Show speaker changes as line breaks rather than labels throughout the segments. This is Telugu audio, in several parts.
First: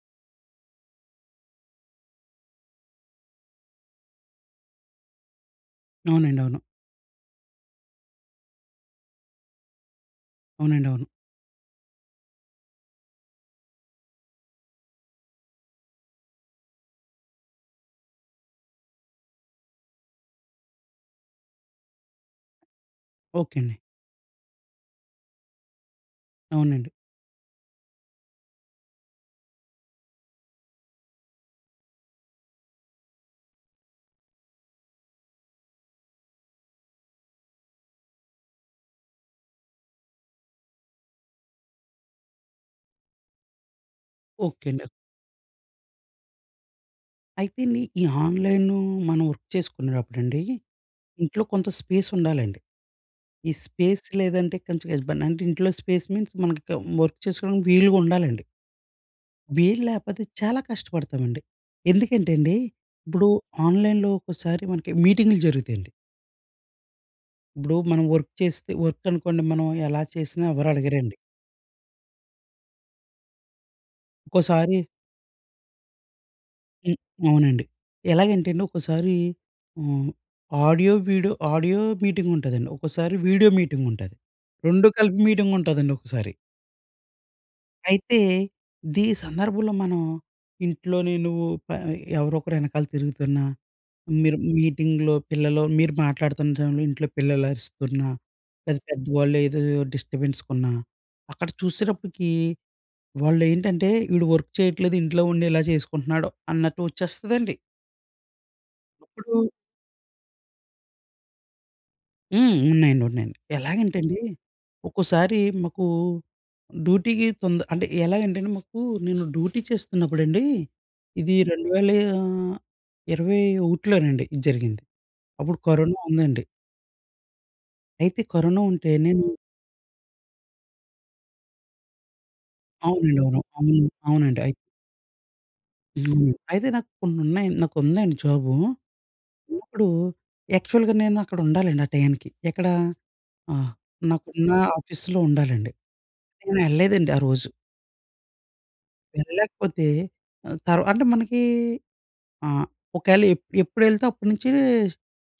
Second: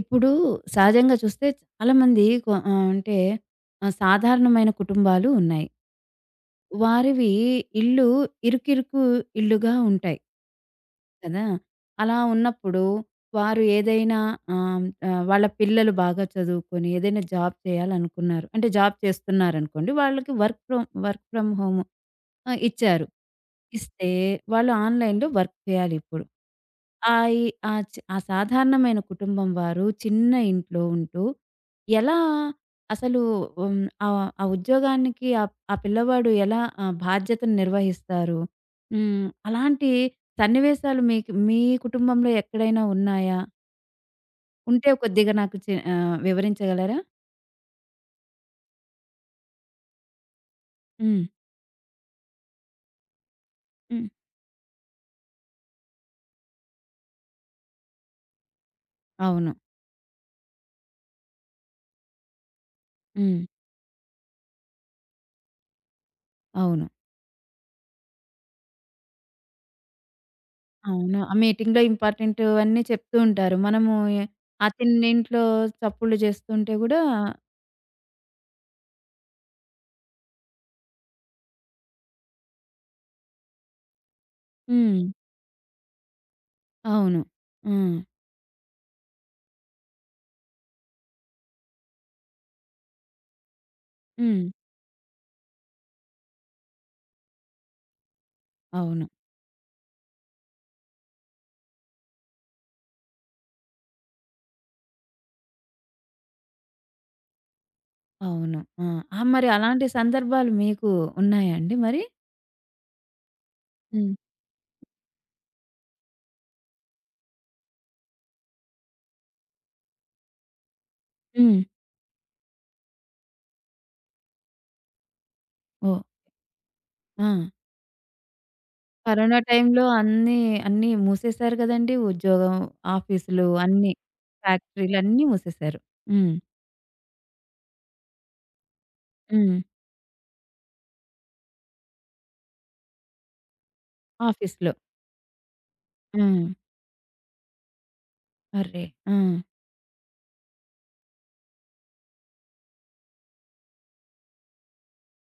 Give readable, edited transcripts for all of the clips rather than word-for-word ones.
ఇప్పుడు సహజంగా చూస్తే చాలామంది కొ ఆహ్, అంటే ఆహ్, సాధారణమైన కుటుంబాలు ఉన్నాయి.
అవునండి. అవును.
వారివి ఇల్లు ఇరుకిరుకు ఇళ్లుగా ఉంటాయి
అవునండి. అవును.
కదా! అలా ఉన్నప్పుడు వారు ఏదైనా ఆహ్, ఆహ్, వాళ్ళ పిల్లలు బాగా చదువుకొని ఏదైనా జాబ్ చేయాలనుకున్నారు. అంటే జాబ్ చేస్తున్నారనుకోండి. వాళ్ళకి వర్క్ ఫ్రమ్ హోమ్ ఆ! ఇచ్చారు.
ఓకే అండి.
ఇస్తే వాళ్ళు ఆన్‌లైన్‌లో వర్క్ చేయాలిప్పుడు.
అవునండి.
ఈ ఆ చ్ ఆ సాధారణమైన కుటుంబం వారు చిన్న ఇంట్లో ఉంటూ ఎలా అసలు ఆ ఉద్యోగానికి ఆ ఆ పిల్లవాడు ఎలా ఆ బాధ్యతను నిర్వహిస్తారు? అలాంటి సన్నివేశాలు మీకు మీ కుటుంబంలో ఎక్కడైనా ఉన్నాయా?
ఓకే అండి.
ఉంటే కొద్దిగా నాకు వివరించగలరా?
అయితే అండి ఈ ఆన్‌లైను మనం వర్క్ చేసుకునేటప్పుడండి,
హ్మ్.
ఇంట్లో కొంత స్పేస్ ఉండాలండి. ఈ స్పేస్
హ్మ్.
లేదంటే కొంచెం ఇబ్బంది. అంటే ఇంట్లో స్పేస్ మీన్స్ మనకి వర్క్ చేసుకోవడానికి వీలుగా ఉండాలండి.
అవును.
వీలు లేకపోతే చాలా కష్టపడతామండి. ఎందుకంటే అండి, ఇప్పుడు
హ్మ్.
ఆన్‌లైన్‌లో ఒక్కోసారి మనకి మీటింగులు జరుగుతాయండి.
అవును.
ఇప్పుడు మనం వర్క్ చేస్తే వర్క్ అనుకోండి మనం ఎలా చేసినా ఎవరు అడగరండి.
అవును. ఆ మీటింగ్‌లో ఇంపార్టెంటు అన్నీ చెప్తూ ఉంటారు. మనము ఎ
ఒక్కోసారి
అతనింట్లో చప్పుళ్ళు చేస్తుంటే
హ్మ్.
గూడా
అవునండి. ఎలాగంటే అండి ఒక్కోసారి హ్మ్. ఆడియో, ఆడియో మీటింగ్ ఉంటదండి. ఒక్కోసారి వీడియో మీటింగ్ ఉంటది. 2
హ్మ్.
కలిపి మీటింగ్ ఉంటదండి ఒక్కోసారి.
అవును. హ్మ్.
అయితే సందర్భంలో మనం ఇంట్లోని నువ్వు ప ఎవరో ఒకరు ఎనకాల తిరుగుతున్నా, మీరు
హ్మ్.
మీటింగ్‌లో మీరు మాట్లాడుతున్న సమయంలో ఇంట్లో పిల్లలు అరుస్తున్నా, లేదా
అవును.
పెద్దవాళ్ళు ఏదో డిస్టర్బెన్స్‌కున్నా, అక్కడ చూసేటప్పటికి వాళ్ళేంటంటే, "ఈడు వర్క్ చేయట్లేదు ఇంట్లో ఉండి ఇలా చేసుకుంటున్నాడు" అన్నట్టు వచ్చేస్తదండి.
అవును. ఆ! ఆ!
అప్పుడు
మరి అలాంటి సందర్భాలు మీకు ఉన్నాయా అండి మరి?
హ్మ్. ఉన్నాయండి. ఉన్నాయండి.
హ్మ్.
ఎలాగంటేండి ఒక్కోసారి మాకు డ్యూటీకి తొంద అంటే ఎలాగంటేండి మాకు నేను డ్యూటీ చేస్తున్నప్పుడండి ఇది
హ్మ్.
2021లోనండి ఇది జరిగింది. అప్పుడు కరోనా
ఓహ్!
ఉందండి.
ఆ!
అయితే కరోనా ఉంటే నేను
కరోనా టైంలో అన్నీ, అన్నీ మూసేశారు గదండీ! ఉద్యోగం,
అవునండి. అవును.
ఆఫీసులు
అవును.
అన్నీ.
అవునండి.
ఫ్యాక్టరీలన్నీ మూసేశారు.
హ్మ్.
హ్మ్.
అయితే నాకు కొన్నున్నాయి నాకుందండి జాబు.
హ్మ్.
ఉన్నప్పుడు యాక్చువల్‌గా నేను అక్కడ ఉండాలండి ఆ టయానికి. ఎక్కడ ఆహ్, నాకున్న
ఆఫీస్‌లో.
ఆఫీస్‌లో ఉండాలండి.
హ్మ్.
నేను ఎళ్ళలేదండి ఆ రోజు.
అర్రే! ఆ!
వెళ్ళకపోతే అంటే మనకి ఆహ్, ఒకవేళ ఎప్పుడెళ్తే అప్పటి నుంచి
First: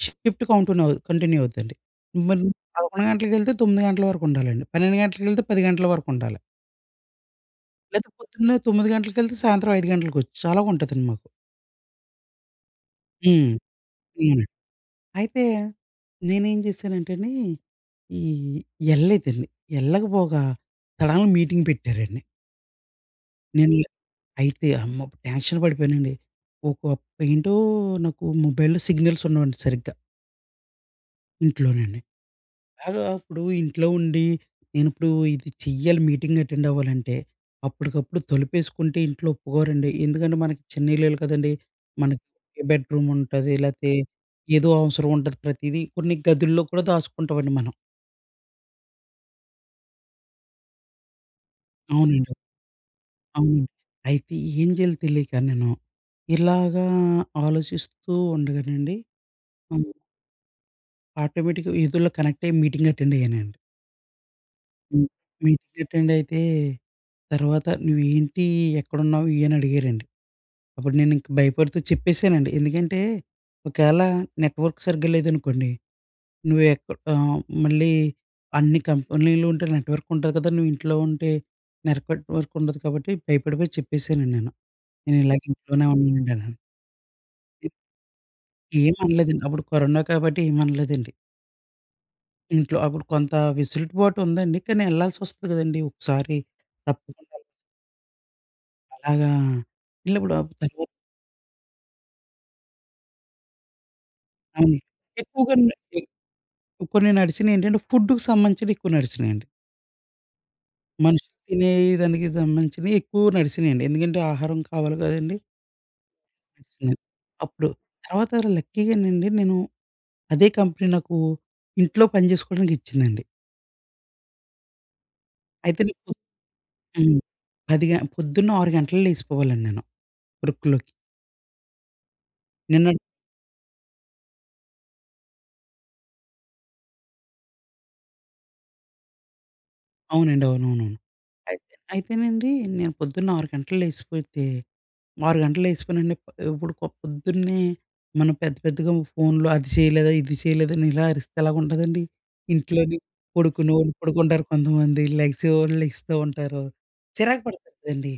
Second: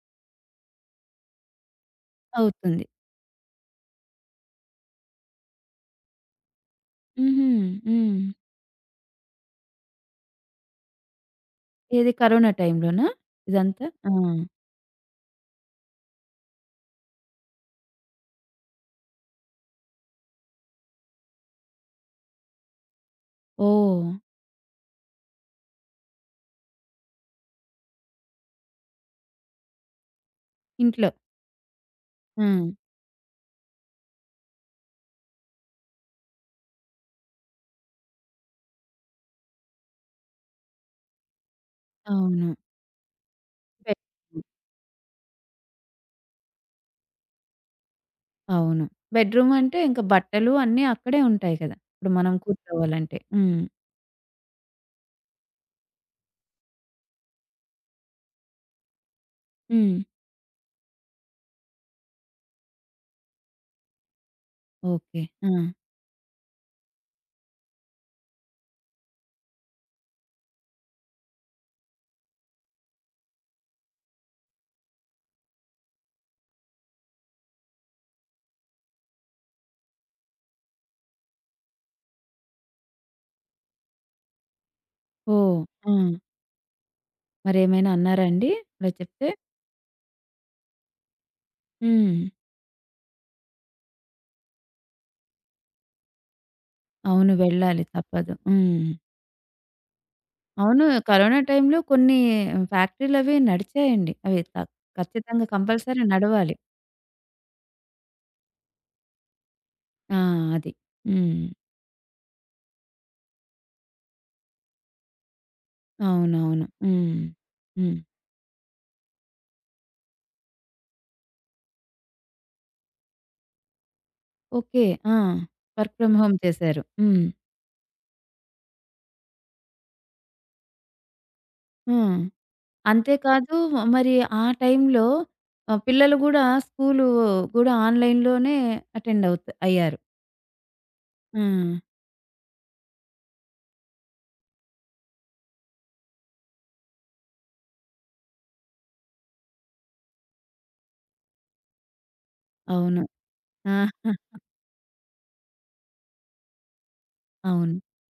షిఫ్ట్ కౌంటిన్యూ అవు కంటిన్యూ అవుద్దండి. మరి
అవుతుంది.
11 గంటలకెళ్తే 9 గంటల వరకు ఉండాలండి. 12 గంటలకెళ్తే 10 గంటల వరకు ఉండాలి.
హుహు.
లేతే
హ్మ్.
పొద్దున్నే 9 గంటలకెళ్తే సాయంత్రం 5 గంటలకొచ్చు. అలాగుంటదండి మాకు.
ఏది కరోనా టైంలోనా
హ్మ్.
ఇదంతా? ఆ!
అవునండి. అయితే నేనేం చేశానంటేండి, ఈ ఎళ్ళలేదండి. ఎళ్ళకపోగా తడాల్న మీటింగ్ పెట్టారండి. నేను
ఓహ్!
అయితే అమ్మో! టెన్షన్ పడిపోయానండి. ఒక ఏంటో నాకు మొబైల్‌లో సిగ్నల్స్ ఉండవండి సరిగ్గా
ఇంట్లో.
ఇంట్లోనండి.
ఆ!
అలాగా ఇప్పుడు ఇంట్లో ఉండి నేనిప్పుడు ఇది చెయ్యాలి మీటింగ్ అటెండ్ అవ్వాలంటే అప్పటికప్పుడు తలుపేసుకుంటే ఇంట్లో ఒప్పుకోరండి. ఎందుకంటే మనకి చిన్న ఇల్లులు కదండీ! మనకి
అవును.
ఒకే బెడ్‌రూమ్ ఉంటది. లేతే
బెడ్‌రూమ్.
ఏదో అవసరం ఉంటది ప్రతీదీ. కొన్ని గదుల్లో కూడా దాసుకుంటామండి మనం.
అవును. బెడ్‌రూమ్ అంటే ఇంక బట్టలు అన్నీ అక్కడే ఉంటాయి కదా! ఇప్పుడు
అవునండి.
మనం కూర్చోవాలంటే. హ్మ్.
అవునండి. అయితే ఏం చేయాలో తెలియక నేను ఇలాగా ఆలోచిస్తూ ఉండగానండి ఆ!
హ్మ్.
ఆటోమేటిక్‌గా ఏదోలా కనెక్ట్ అయ్యి మీటింగ్ అటెండ్ అయ్యానండి. హ్మ్.
ఓకే. ఆ!
మీటింగ్ అటెండ్ అయితే తర్వాత "నువ్వేంటి? ఎక్కడున్నావు?" ఇయి అని అడిగారండి. అప్పుడు నేనింక భయపడుతూ చెప్పేసానండి. ఎందుకంటే ఒకేళ నెట్‌వర్క్ సరిగ్గా లేదనుకోండి, నువ్వు మళ్ళీ అన్ని కంపెనీలు ఉంటే నెట్‌వర్క్ ఉంటది కదా! నువ్వు ఇంట్లో ఉంటే నెట్‌వర్క్ ఉండదు కాబట్టి భయపడిపోయి చెప్పేసానండి నేను. "నేను ఇలాగ
ఓహ్!
ఇంట్లోనే
ఆ!
ఉన్నానండి" అని.
మరేమైనా అన్నారా అండి? అలా
ఏం
చెప్తే?
అనలేదండి. అప్పుడు కరోనా కాబట్టి ఏమనలేదండి.
హ్మ్.
ఇంట్లో అప్పుడు కొంత వెసులుబాటు ఉందండి. కానీ ఎళ్ళాల్సొస్తది గదండీ! ఒకసారి
అవును.
తప్పకుండా
వెళ్ళాలి తప్పదు. హ్మ్.
అలాగా ఎళ్ళినప్పుడు
అవును.
తర్వాత
కరోనా టైంలో కొన్ని ఫ్యాక్టరీలవి నడిచాయండి. అవి త
అవును.
ఖచ్చితంగా
ఎక్కువగా
కంపల్సరీ నడవాలి.
కొన్ని నడిసినియేంటంటే ఫుడ్‌కి సంబంధించినయి ఎక్కువ నడిసినియండి.
ఆ! అది.
మనుషులు
హ్మ్.
తినే దానికి సంబంధించినయి ఎక్కువ నడిసినియండి. ఎందుకంటే ఆహారం కావాలి గదండీ!
అవునవును.
నడిసినియి.
హ్మ్.
అప్పుడు
హ్మ్.
తర్వాత లక్కీగానండి నేను అదే కంపెనీ నాకు ఇంట్లో పని జేసుకోవడానికి ఇచ్చిందండి.
ఓకే. ఆ!
అయితే
వర్క్
నేను
ఫ్రమ్ హోమ్ చేశారు.
హ్మ్.
హ్మ్.
10 గ పొద్దున్న 6 గంటలకు లేసిపోవాలండి నేను వర్క్‌లోకి.
ఆ!
నిన్న
అంతే కాదు మరి ఆ టైంలో పిల్లలు గూడా స్కూలు గూడా ఆన్‌లైన్‌లోనే అటెండ్ అయ్యారు.
అవునండి. అవునవునవును.
ఆ!
అయితే అయితేనండి నేను పొద్దున్న 6 గంటలకు లేసిపోతే 6 గంటలకు లేసిపోయానండి. ఇప్పుడు పొద్దున్నే మనం పెద్ద పెద్దగా ఫోన్‌లో అది చేయలేదా, ఇది చేయలేదని ఇలా అరిస్తే ఎలాగుంటదండి. ఇంట్లోని
అవును.
పడుకునేవాళ్ళు
ఆహా!
పడుకుంటారు కొంతమంది, లెగిసేవాళ్ళు లెగిస్తూ ఉంటారు. చిరాకు పడతారు
అవును.
కదండీ.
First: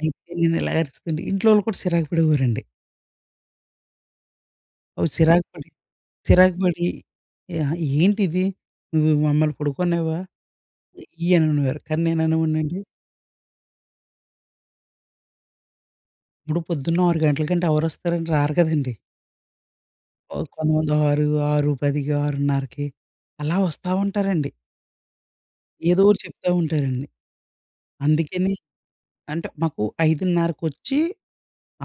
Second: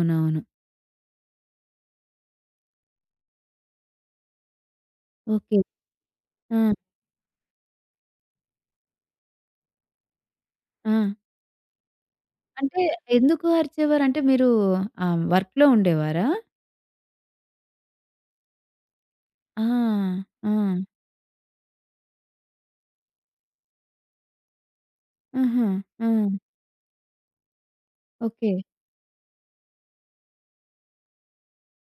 అయితే నేను ఇలా అరుస్తుంటే ఇంట్లో వాళ్ళు కూడా చిరాకు పడేవారండి. అవి చిరాకు
ఓకే.
పడి చిరాకు
ఆ!
పడి "ఏంటిది నువ్వు మమ్మల్ని పడుకోనివ్వవా?"
ఆ!
ఇయి అనేవారు. కానీ నేను అనేవాడినండి,
అంటే ఎందుకు అరిచేవారు? అంటే మీరు వర్క్‌లో ఉండేవారా?
ఇప్పుడు పొద్దున్న 6 గంటలకంటే ఎవరొస్తారండి? రారు కదండీ.
ఆ!
ఓ
ఆ!
కొంతమంది 6, 6:10కి, 6:30కి అలా వస్తా ఉంటారండి.
ఆహా!
ఏదో
ఆ!
ఒకటి చెప్తా ఉంటారండి.
ఓకే.
అందుకని అంటే మాకు 5:30కొచ్చి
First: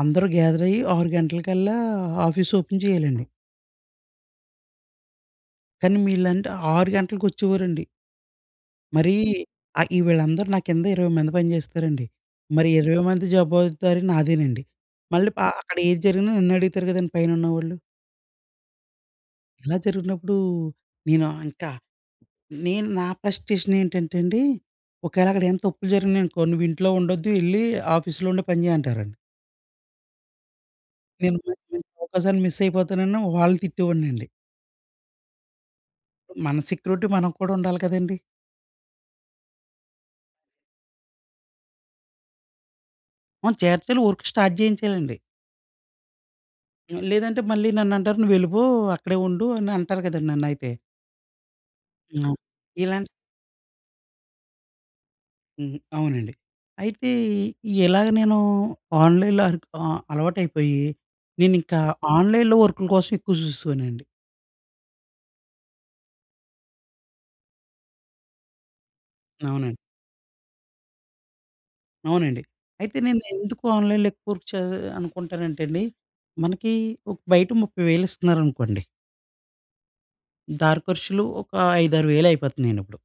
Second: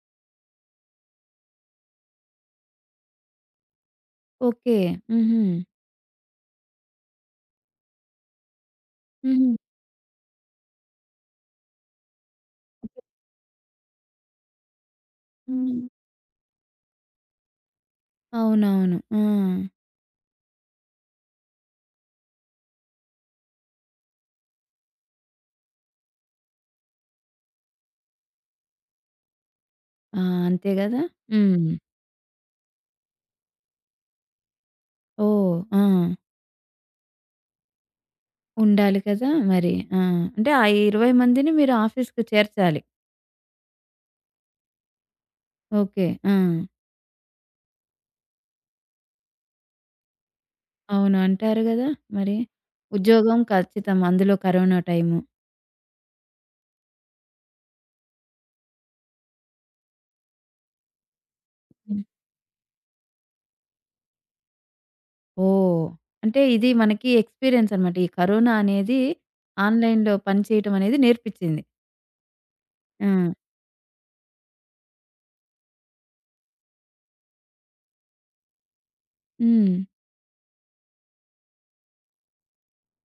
అందరూ గ్యాదర్ అయ్యి 6 గంటలకల్లా ఆఫీస్ ఓపెన్ చేయాలండి.
ఓకే. హుహు.
కానీ వీళ్ళంటే 6 గంటలకొచ్చేవారండి. మరి
హుహు.
ఈ వీళ్ళందరూ నా కింద 20 మంది పనిచేస్తారండి. మరి
ఓకే.
20 మంది జవాబుదారీ నాదేనండి. మళ్ళీ అక్కడ
హ్మ్.
ఏది జరిగినా నన్ను అడుగుతారు కదండీ పైనున్నవాళ్ళు.
అవునవును. ఆ!
ఇలా జరిగినప్పుడు నేను ఇంకా నేను నా ఫ్రస్ట్రేషన్ ఏంటంటే అండి, ఒకవేళ అక్కడ ఏమైనా తప్పులు జరిగినాయనుకో, "నువ్వింట్లో ఉండొద్దు, ఎళ్లి ఆఫీస్‌లో ఉండి పని చేయి" అంటారండి.
ఆ! అంతే గదా!
నేను
హ్మ్.
మంచి అవకాశాన్ని మిస్ అయిపోతానని వాళ్ళని తిట్టేవాడినండి.
ఓహ్! ఆ!
మన సెక్యూరిటీ మనం కూడా ఉండాలి కదండీ!
ఉండాలి కదా! మరి. ఆ! అంటే ఆ 20 మందిని మీరు ఆఫీస్‌కి చేర్చాలి.
ఆ! చేర్చాలి, వర్క్ స్టార్ట్ చేయించాలండి.
ఓకే. ఆ!
లేదంటే మళ్ళీ నన్నంటారు, "నువ్వెళ్ళిపో, అక్కడే ఉండు" అని అంటారు కదండీ నన్నయితే.
అవును. అంటారు గదా! మరి.
హ్మ్. ఇలాంటి
ఉద్యోగం ఖచ్చితం. అందులో కరోనా టైము.
హ్మ్. అవునండి. అయితే ఇలాగ నేను ఆన్‌లైన్‌లో అలవాటైపోయి, నేనింకా
హ్మ్.
ఆన్‌లైన్‌లో వర్కుల కోసం ఎక్కువ చూసేవాడినండి.
ఓహ్! అంటే ఇది మనకి ఎక్స్‌పీరియన్స్ అనమాట. ఈ కరోనా అనేది
అవునండి.
ఆన్‌లైన్‌లో పనిచేయటం అనేది నేర్పిచ్చింది.
అవునండి. అయితే
ఆ!
నేను ఎందుకు ఆన్‌లైన్‌లో ఎక్కువ వర్క్ చే అనుకుంటానంటే అండి, మనకి ఒక బయట 30,000 ఇస్తున్నారనుకోండి.
హ్మ్.
దారి ఖర్చులు ఒక 5, 6,000 అయిపోతున్నాయండి ఇప్పుడు.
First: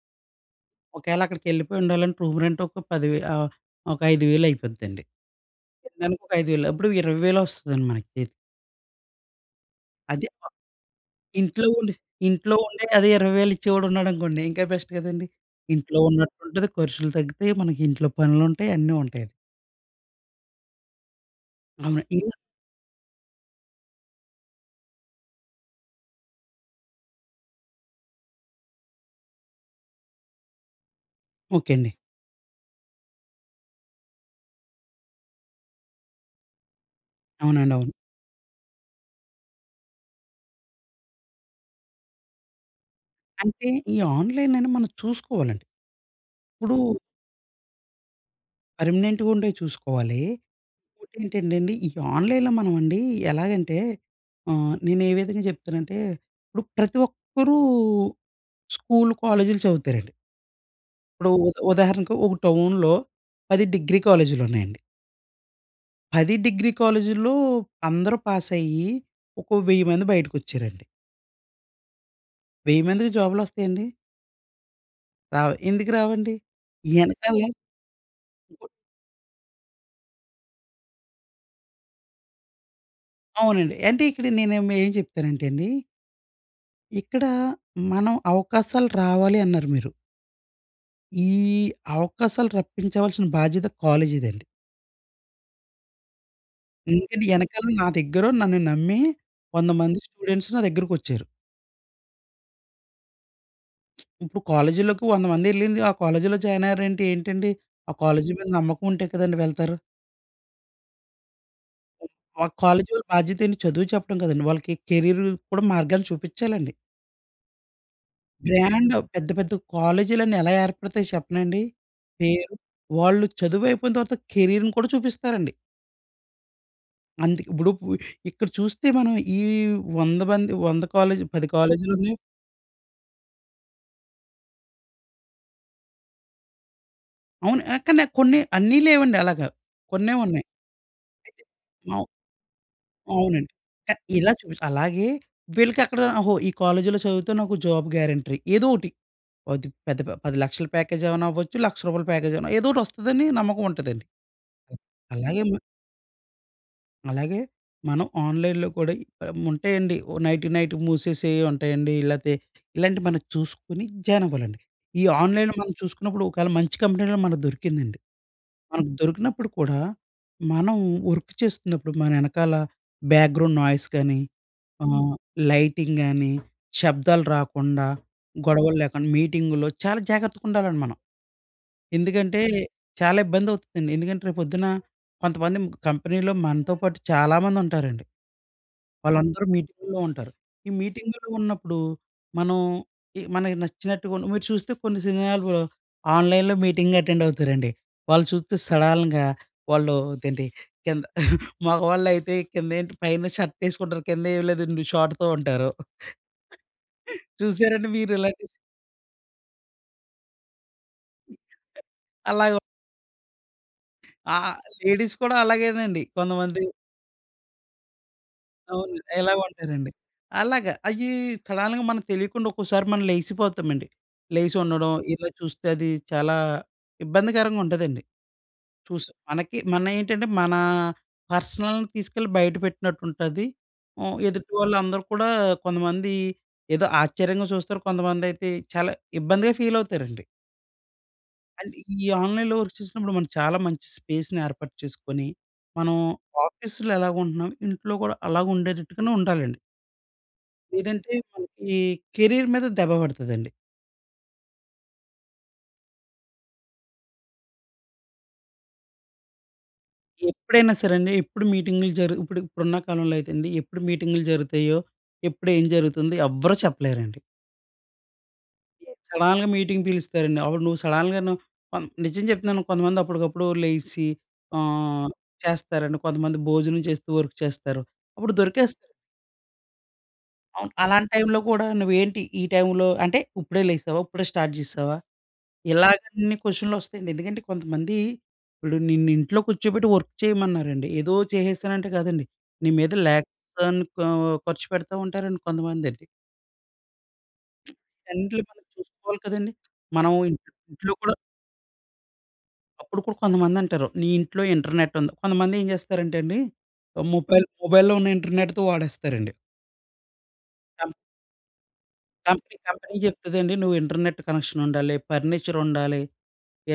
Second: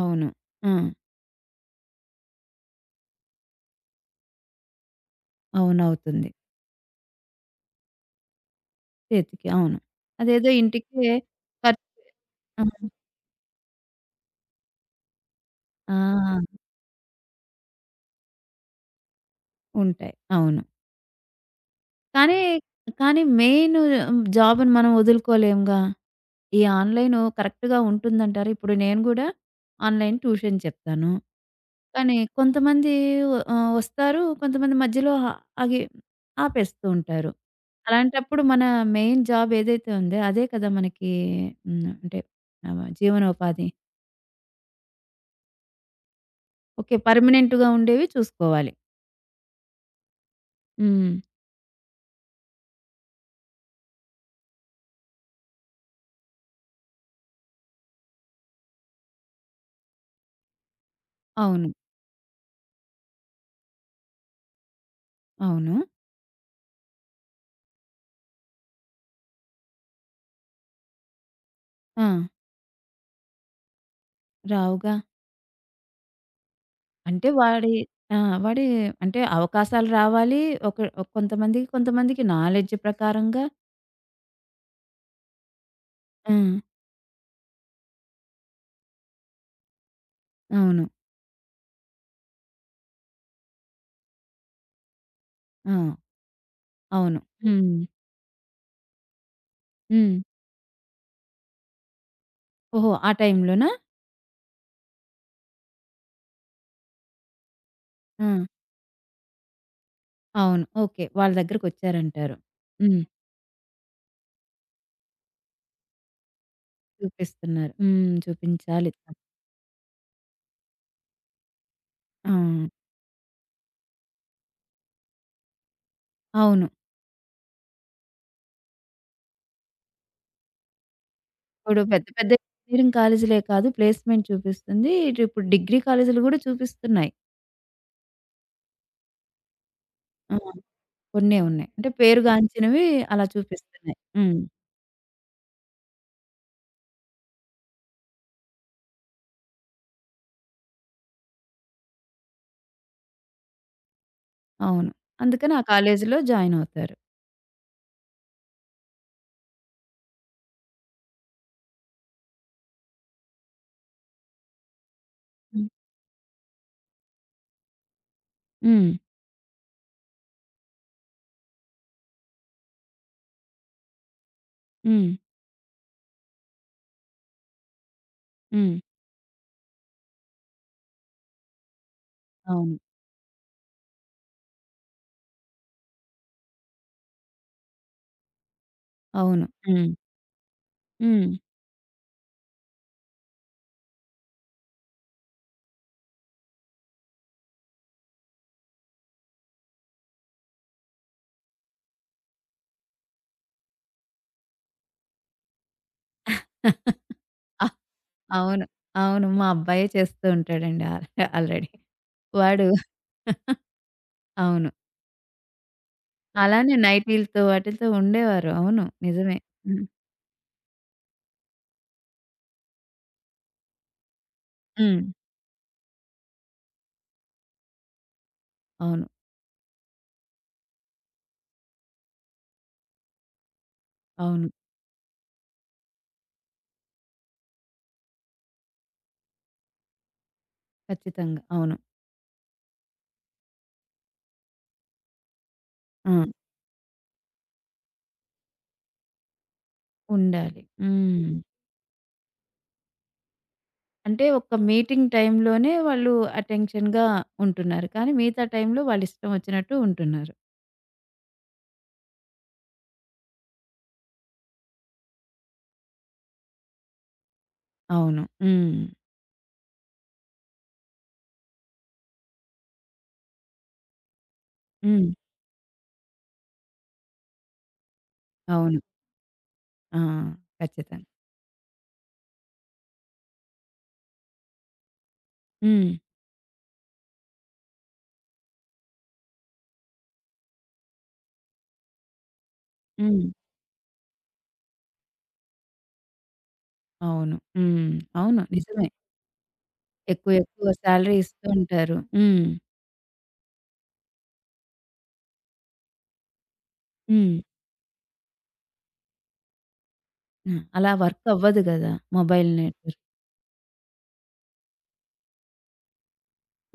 అవును. ఆ!
ఒకవేళ అక్కడికెళ్ళిపోయి ఉండాలంటే రూమ్ రెంట్ ఒక 10 వే ఒక 5,000 అయిపోద్దండి. తినడానికి
అవునవుతుంది.
ఒక 5,000 అప్పుడు 20,000 వస్తదండి మనకి చేతికి.
చేతికి అవును.
అదే
అదేదో ఇంటికే
ఇంట్లో
కట్
ఉండి ఇంట్లో
ఆ!
ఉండే అదే 20,000 ఇచ్చేవాడు ఉన్నాడనుకోండి ఇంకా బెస్ట్ కదండీ.
ఆ!
ఇంట్లో ఉన్నట్టుంటది, ఖర్చులు తగ్గుతాయి, మనకి ఇంట్లో పనులుంటాయి, అన్నీ ఉంటాయండి.
ఉంటాయి. అవును.
అవును. ఇది
కానీ, కానీ మెయిను జాబ్‌ని మనం వదులుకోలేముగా. ఈ ఆన్‌లైను కరెక్ట్‌గా ఉంటుందంటారా? ఇప్పుడు నేను గూడా ఆన్‌లైన్ ట్యూషన్ చెప్తాను.
ఓకే అండి.
కానీ కొంతమంది వస్తారు. కొంతమంది మధ్యలో ఆగి ఆపేస్తూ ఉంటారు.
అవునండి. అవును.
అలాంటప్పుడు మన మెయిన్ జాబ్ ఏదైతే ఉందో అదే కదా మనకి హ్మ్. అంటే జీవనోపాధి.
అంటే ఈ ఆన్‌లైన్ అని మనం చూసుకోవాలండి. ఇప్పుడు
ఓకే. పర్మనెంట్‌గా ఉండేవి చూసుకోవాలి.
పర్మనెంట్‌గా ఉండేవి చూసుకోవాలి.
హ్మ్.
ఇంకోటేంటంటేండి ఈ ఆన్‌లైన్‌లో మనం అండి ఎలాగంటే నేను ఏ విధంగా చెప్తానంటే ఇప్పుడు ప్రతి ఒక్కరూ స్కూల్, కాలేజీలు చదువుతారండి. ఇప్పుడు
అవును.
ఉదాహరణకు ఒక టౌన్‌లో 10 డిగ్రీ కాలేజీలున్నాయండి.
అవును.
10 డిగ్రీ కాలేజీల్లో అందరూ పాస్ అయ్యి ఒక 1000 మంది బయటకొచ్చారండి.
ఆ!
1000 మందికి జాబ్‌లొస్తాయండి?
రావుగా.
రావు. ఎందుకు రావండి?
అంటే
ఎనకాల
వాడి ఆ! వాడి అంటే అవకాశాలు రావాలి. ఒక ఒక కొంతమందికి, కొంతమందికి నాలెడ్జ్ ప్రకారంగా
అవునండి. అంటే ఇక్కడ ఏం ఏం చెప్తానంటే అండి,
ఆ!
ఇక్కడ మనం అవకాశాలు రావాలి అన్నారు మీరు.
అవును.
ఈ అవకాశాలు రప్పించవలసిన బాధ్యత కాలేజీదండి.
ఆ! అవును.
ఎందుకంటే ఎనకాల
హ్మ్.
నా దగ్గరో నన్ను నమ్మి 100 మంది
హ్మ్.
స్టూడెంట్స్ నా దగ్గరకొచ్చారు.
ఓహో! ఆ టైంలోనా?
ఇప్పుడు కాలేజీలోకి 100 మందెళ్ళింది ఆ కాలేజీలో జాయిన్ అయ్యారంటే ఏంటండి? ఆ
ఆ!
కాలేజీ మీద నమ్మకం ఉంటే కదండీ వెళ్తారు.
అవును. ఓకే. వాళ్ళ దగ్గరకొచ్చారంటారు.
ఆ కాలేజీ
హ్మ్.
వాళ్ళ బాధ్యత ఏంటి చదువు చెప్పడం కాదండి. వాళ్ళకి కెరీర్ కూడా మార్గాన్ని చూపిచ్చాలండి.
చూపిస్తున్నారు. హ్మ్. చూపించాలి.
బ్రాండ్ పెద్ద పెద్ద కాలేజీలన్నీ ఎలా ఏర్పడతాయి చెప్పనండి.
ఆ!
పేరు వాళ్ళు చదువయిపోయిన తర్వాత కెరీర్‌ని కూడా చూపిస్తారండి.
అవును.
ఇప్పుడు ఇక్కడ చూస్తే మనం ఈ 100 మంది 100 కాలేజ్ 10
ఇప్పుడు పెద్ద
కాలేజీలున్నాయి.
పెద్ద ఇంజినీరింగ్ కాలేజీలే కాదు ప్లేస్‌మెంట్ చూపిస్తుంది. ఇటు ఇప్పుడు డిగ్రీ కాలేజీలు కూడా చూపిస్తున్నాయి.
అవును. ఆ! కానీ కొన్ని అన్నీ లేవండి అలాగా. కొన్నే
ఆ!
ఉన్నాయి.
కొన్నే
అయితే
ఉన్నాయి. అంటే
అవు
పేరుగాంచినవి అలా
అవునండి. క
చూపిస్తున్నాయి.
ఇలా
హ్మ్.
అలాగే వీళ్ళకక్కడ ఓహో! ఈ కాలేజీలో చదివితే నాకు జాబ్ గ్యారంటీ. ఏదో ఒకటి అది పెద్ద 10,00,000 ప్యాకేజ్ ఏమైనా అవ్వచ్చు, రూ. 1,00,000 ప్యాకేజ్ ఏమైనా ఏదో ఒకటి వస్తదని నమ్మకం ఉంటదండి.
అవును.
అలాగే
అందుకని ఆ కాలేజీలో జాయిన్ అవుతారు.
అలాగే మనం ఆన్‌లైన్‌లో కూడా ఉంటాయండి. ఓ నైట్‌కి నైట్ మూసేసేవి ఉంటాయండి. లేతే ఇలాంటివి మనం చూసుకొని జాయిన్ అవ్వాలండి. ఈ ఆన్‌లైన్‌లో
హ్మ్.
మనం చూసుకున్నప్పుడు ఒకవేళ మంచి కంపెనీలో మనకు దొరికిందండి.
హ్మ్.
మనకు దొరికినప్పుడు కూడా మనం వర్క్ చేస్తున్నప్పుడు మన ఎనకాల బ్యాక్‌గ్రౌండ్ నాయిస్ కానీ,
హ్మ్.
ఆహ్, లైటింగ్ గానీ, శబ్దాలు రాకుండా,
హ్మ్.
గొడవలు లేకుండా, మీటింగులో చాలా జాగ్రత్తగా ఉండాలండి మనం. ఎందుకంటే
అవును.
చాలా ఇబ్బంది అవుతుందండి. ఎందుకంటే రేపు పొద్దున కొంతమంది కంపెనీలో మనతో పాటు చాలామంది ఉంటారండి. వాళ్ళందరూ
అవును. హ్మ్.
మీటింగుల్లో ఉంటారు. ఈ
హ్మ్.
మీటింగుల్లో ఉన్నప్పుడు మనం ఈ మనకి నచ్చినట్టుగా ఉన్న మీరు చూస్తే కొన్ని సినిమాలు ఆన్‌లైన్‌లో మీటింగ్ అటెండ్ అవుతారండి. వాళ్ళు చూస్తే సడన్‌గా వాళ్ళు ఇదేంటి కింద మగవాళ్ళైతే కిందేంటి పైన షర్ట్ ఏసుకుంటారు. కింద ఏమి లేదండి షార్ట్‌తో ఉంటారు.
ఆ!
చూసారండి మీరు ఇలాంటి
అవును. అవును. మా అబ్బాయే చేస్తూ ఉంటాడండి ఆల్రెడీ.
అలాగ
వాడు
ఆ!
అవును.
లేడీస్ కూడా అలాగేనండి కొంతమంది.
అలానే నైటీలతో వాటిలతో ఉండేవారు. అవును.
అవును. ఎలా
నిజమే. హ్మ్.
ఉంటారండి. అలాగా అయ్యి సడెన్‌గా మనకు తెలియకుండా ఒక్కోసారి మనం లెగిసిపోతామండి. లెగిసి ఉండడం
హ్మ్.
ఇలా చూస్తే అది చాలా ఇబ్బందికరంగా ఉంటదండి.
అవును.
చూసి మనకి మన పర్సనల్‌ని తీసుకెళ్ళి బయట పెట్టినట్టు ఉంటది. హ్మ్.
అవును.
ఎదుటి వాళ్ళందరూ కూడా కొంతమంది ఏదో ఆశ్చర్యంగా చూస్తారు. కొంతమందైతే చాలా ఇబ్బందిగా ఫీల్ అవుతారండి.
ఖచ్చితంగా. అవును.
అంటే ఈ ఆన్‌లైన్‌లో వర్క్ చేసినప్పుడు మనం చాలా మంచి స్పేస్‌ని ఏర్పాటు చేసుకొని, మనం
ఆ!
ఆఫీస్‌లో ఎలాగుంటున్నాం ఇంట్లో కూడా అలాగుండేటట్టుగానే ఉండాలండి.
ఉండాలి.
లేదంటే
హ్మ్.
మనకి కెరీర్ మీద దెబ్బ పడతదండి.
అంటే ఒక మీటింగ్ టైమ్‌లోనే వాళ్ళు అటెన్షన్‌గా ఉంటున్నారు. కానీ మిగతా టైమ్‌లో వాళ్ళిష్టం వచ్చినట్టు ఉంటున్నారు.
ఎప్పుడైనా సరే అండి, ఎప్పుడు మీటింగులు జరు ఇప్పుడు ఇప్పుడున్న కాలంలో అయితే అండి, ఎప్పుడు మీటింగులు జరుగుతాయో, ఎప్పుడు ఏం జరుగుతుందో ఎవ్వరు చెప్పలేరండి.
అవును. హ్మ్.
సడన్‌గా మీటింగ్ పిలుస్తారండి. అప్పుడు నువ్వు సడన్‌గాను నిజం చెప్తున్నాను కొంతమంది అప్పటికప్పుడు లేసి ఆహ్,
హ్మ్.
చేస్తారండి. కొంతమంది భోజనం చేస్తూ వర్క్ చేస్తారు. అప్పుడు
అవును.
దొరికేస్తారు.
ఆ!
అవును.
ఖచ్చితంగా.
అలాంటి టైంలో కూడా నువ్వేంటి ఈ టైంలో అంటే ఇప్పుడే లేసావా? ఇప్పుడే స్టార్ట్ చేసావా?
హ్మ్.
ఇలాగన్ని క్వెషన్‌లొస్తాయండి. ఎందుకంటే కొంతమంది ఇప్పుడు నిన్ను ఇంట్లో కూర్చోబెట్టి వర్క్ చేయమన్నారండి. ఏదో చేసేసానంటే కాదండి. నీ మీద
హ్మ్.
లాక్స్ అని ఖర్చు పెడతా ఉంటారండి కొంతమందండి.
అవును. హ్మ్. అవును.
అన్నిటిని మనం
నిజమే.
చూసుకోవాలి కదండీ. మనం
ఎక్కువ
ఇంట్లో
ఎక్కువ
ఇంట్లో కూడా
సాలరీ ఇస్తూ ఉంటారు. హ్మ్.
అప్పుడు కూడా కొంతమందంటారు, నీ ఇంట్లో ఇంటర్నెట్ ఉంది. కొంతమంది ఏం చేస్తారంటే అండి,
హ్మ్.
మొబైల్‌లో ఉన్న ఇంటర్నెట్‌తో వాడేస్తారండి.
ఆ!
కం
అలా వర్క్ అవ్వదు గదా! Mobile
company company
network.
చెప్తదండి, నువ్వు ఇంటర్నెట్ కనెక్షన్ ఉండాలి, ఫర్నిచర్ ఉండాలి.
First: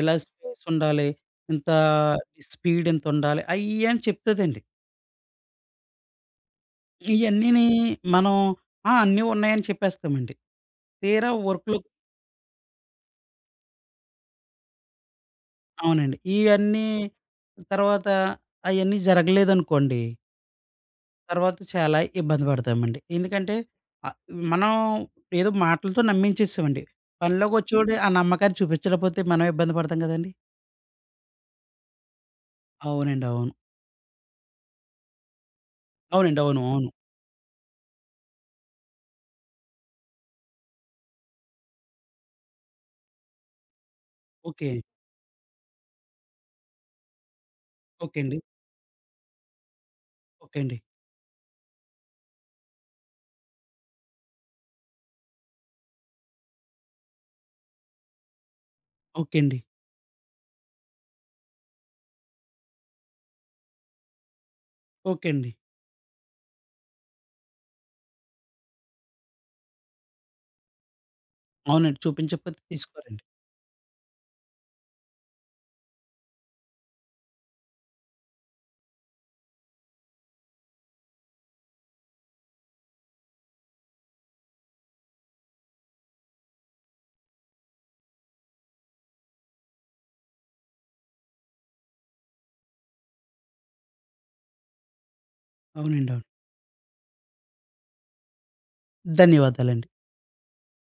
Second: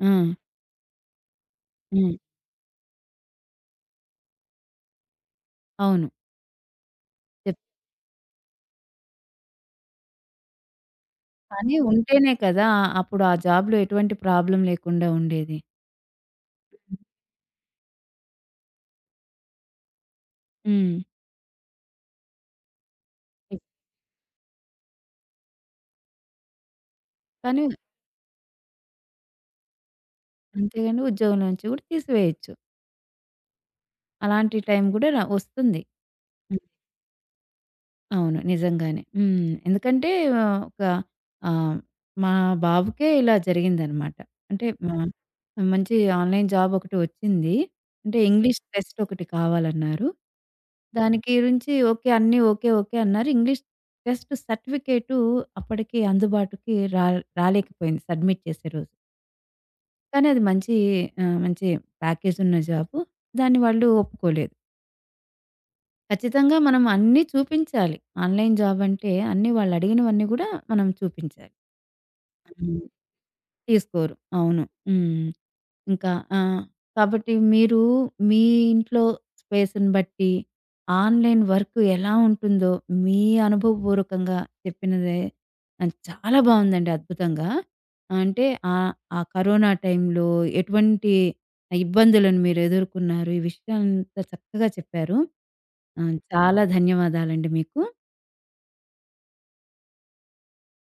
ఆ!
స్పేస్ ఉండాలి. ఇంత
హ్మ్.
స్పీడ్ ఇంతుండాలి. అయ్యి ఇయ్యి అని చెప్తదండి.
అవును. చెప్
ఇయన్నీని మనం ఆ! అన్నీ ఉన్నాయని చెప్పేస్తామండి. తీరా
కానీ
వర్క్‌లో
ఉంటేనే కదా! అప్పుడు ఆ జాబ్‌లో ఎటువంటి ప్రాబ్లమ్ లేకుండా ఉండేది.
అవునండి. ఇయన్నీ తర్వాత అయన్నీ జరగలేదనుకోండి.
హ్మ్.
తర్వాత చాలా ఇబ్బంది పడతామండి. ఎందుకంటే ఆహ్, మనం ఏదో మాటలతో నమ్మించేసామండి.
కానీ
పనిలోకొచ్చేవాడు ఆ నమ్మకాన్ని చూపించకపోతే మనం ఇబ్బంది పడతాం కదండీ!
అంతేగాని ఉద్యోగం నుంచి కూడా తీసివేయొచ్చు.
అవునండి. అవును.
అలాంటి టైం కూడా వస్తుంది.
అవునండి. అవును. అవును.
అవును. నిజంగానే. హ్మ్. ఎందుకంటే ఒక ఆహ్, మా బాబుకే ఇలా జరిగిందనమాట. అంటే
ఓకే.
మా మంచి ఆన్‌లైన్ జాబ్ ఒకటి వచ్చింది. అంటే
ఓకే అండి.
ఇంగ్లీష్ టెస్ట్ ఒకటి కావాలన్నారు.
ఓకే అండి.
దానికి గురించి ఓకే. అన్నీ ఓకే. ఓకే. అన్నారు. ఇంగ్లీష్ టెస్ట్ సర్టిఫికేటు అప్పటికి అందుబాటుకి రాలేకపోయింది సబ్మిట్ చేసే రోజు.
ఓకే అండి.
కానీ అది మంచి మంచి ప్యాకేజ్ ఉన్న జాబు. దాన్ని వాళ్ళు ఒప్పుకోలేదు.
ఓకే అండి.
ఖచ్చితంగా మనం అన్నీ చూపించాలి. ఆన్‌లైన్ జాబ్ అంటే అన్నీ వాళ్ళు అడిగినవన్నీ కూడా మనం చూపించాలి.
అవునండి. చూపించకపోతే
అవును.
తీసుకోరండి.
తీసుకోరు. అవును. హ్మ్. ఇంకా ఆహ్, కాబట్టి మీరు మీ ఇంట్లో స్పేస్‌ని బట్టి ఆన్‌లైన్ వర్క్ ఎలా ఉంటుందో మీ అనుభవపూర్వకంగా చెప్పినదే చాలా బావుందండి అద్భుతంగా. అంటే ఆహ్, ఆ కరోనా టైంలో ఎటువంటి ఇబ్బందులను మీరు ఎదుర్కొన్నారు. ఈ విషయాలంతా చక్కగా చెప్పారు.
అవునండి. అవును.
చాలా ధన్యవాదాలండి మీకు.
ధన్యవాదాలండి.